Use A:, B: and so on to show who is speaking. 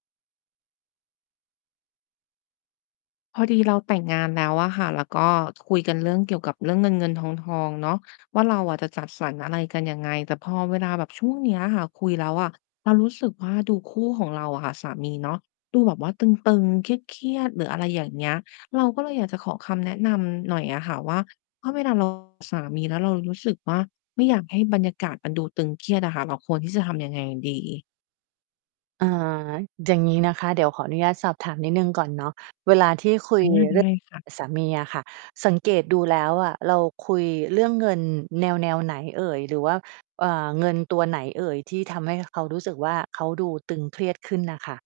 A: พอดีเราแต่งงานแล้วอะค่ะ แล้วก็คุยกันเรื่องเกี่ยวกับเรื่องเงิน ๆ ทอง ๆ เนาะ ว่าเราอะจะจัดสรรอะไรกันยังไง แต่พอเวลาแบบช่วงนี้อะค่ะ คุยแล้วอะ เรารู้สึกว่าดูคู่ของเราอะค่ะ สามีเนาะ ดูแบบว่าตึง ๆ เครียด ๆ หรืออะไรอย่างเงี้ย เราก็เลยอยากจะขอคำแนะนำหน่อยอะค่ะว่า ถ้าเวลา เรา สามี แล้วเรารู้สึกว่า ไม่อยากให้บรรยากาศมันดูตึงเครียดอะค่ะ เราควรที่จะทำยังไงดี?
B: อ่า อย่างงี้นะคะ เดี๋ยวขออนุญาตสอบถามนิดหนึ่งก่อนเนาะ เวลาที่คุ
A: อ
B: ย
A: า ไ
B: เรื่
A: ด
B: อ
A: ้
B: ง
A: ค่ะ
B: สามีอะค่ะ สังเกตดูแล้วอะ เราคุยเรื่องเงินแนว ๆ ไหนเอ่ย? หรือว่า อ่า เงินตัวไหนเอ่ย ที่ทำให้เขารู้สึกว่า เขาดูตึงเครียดขึ้นน่ะค่ะ?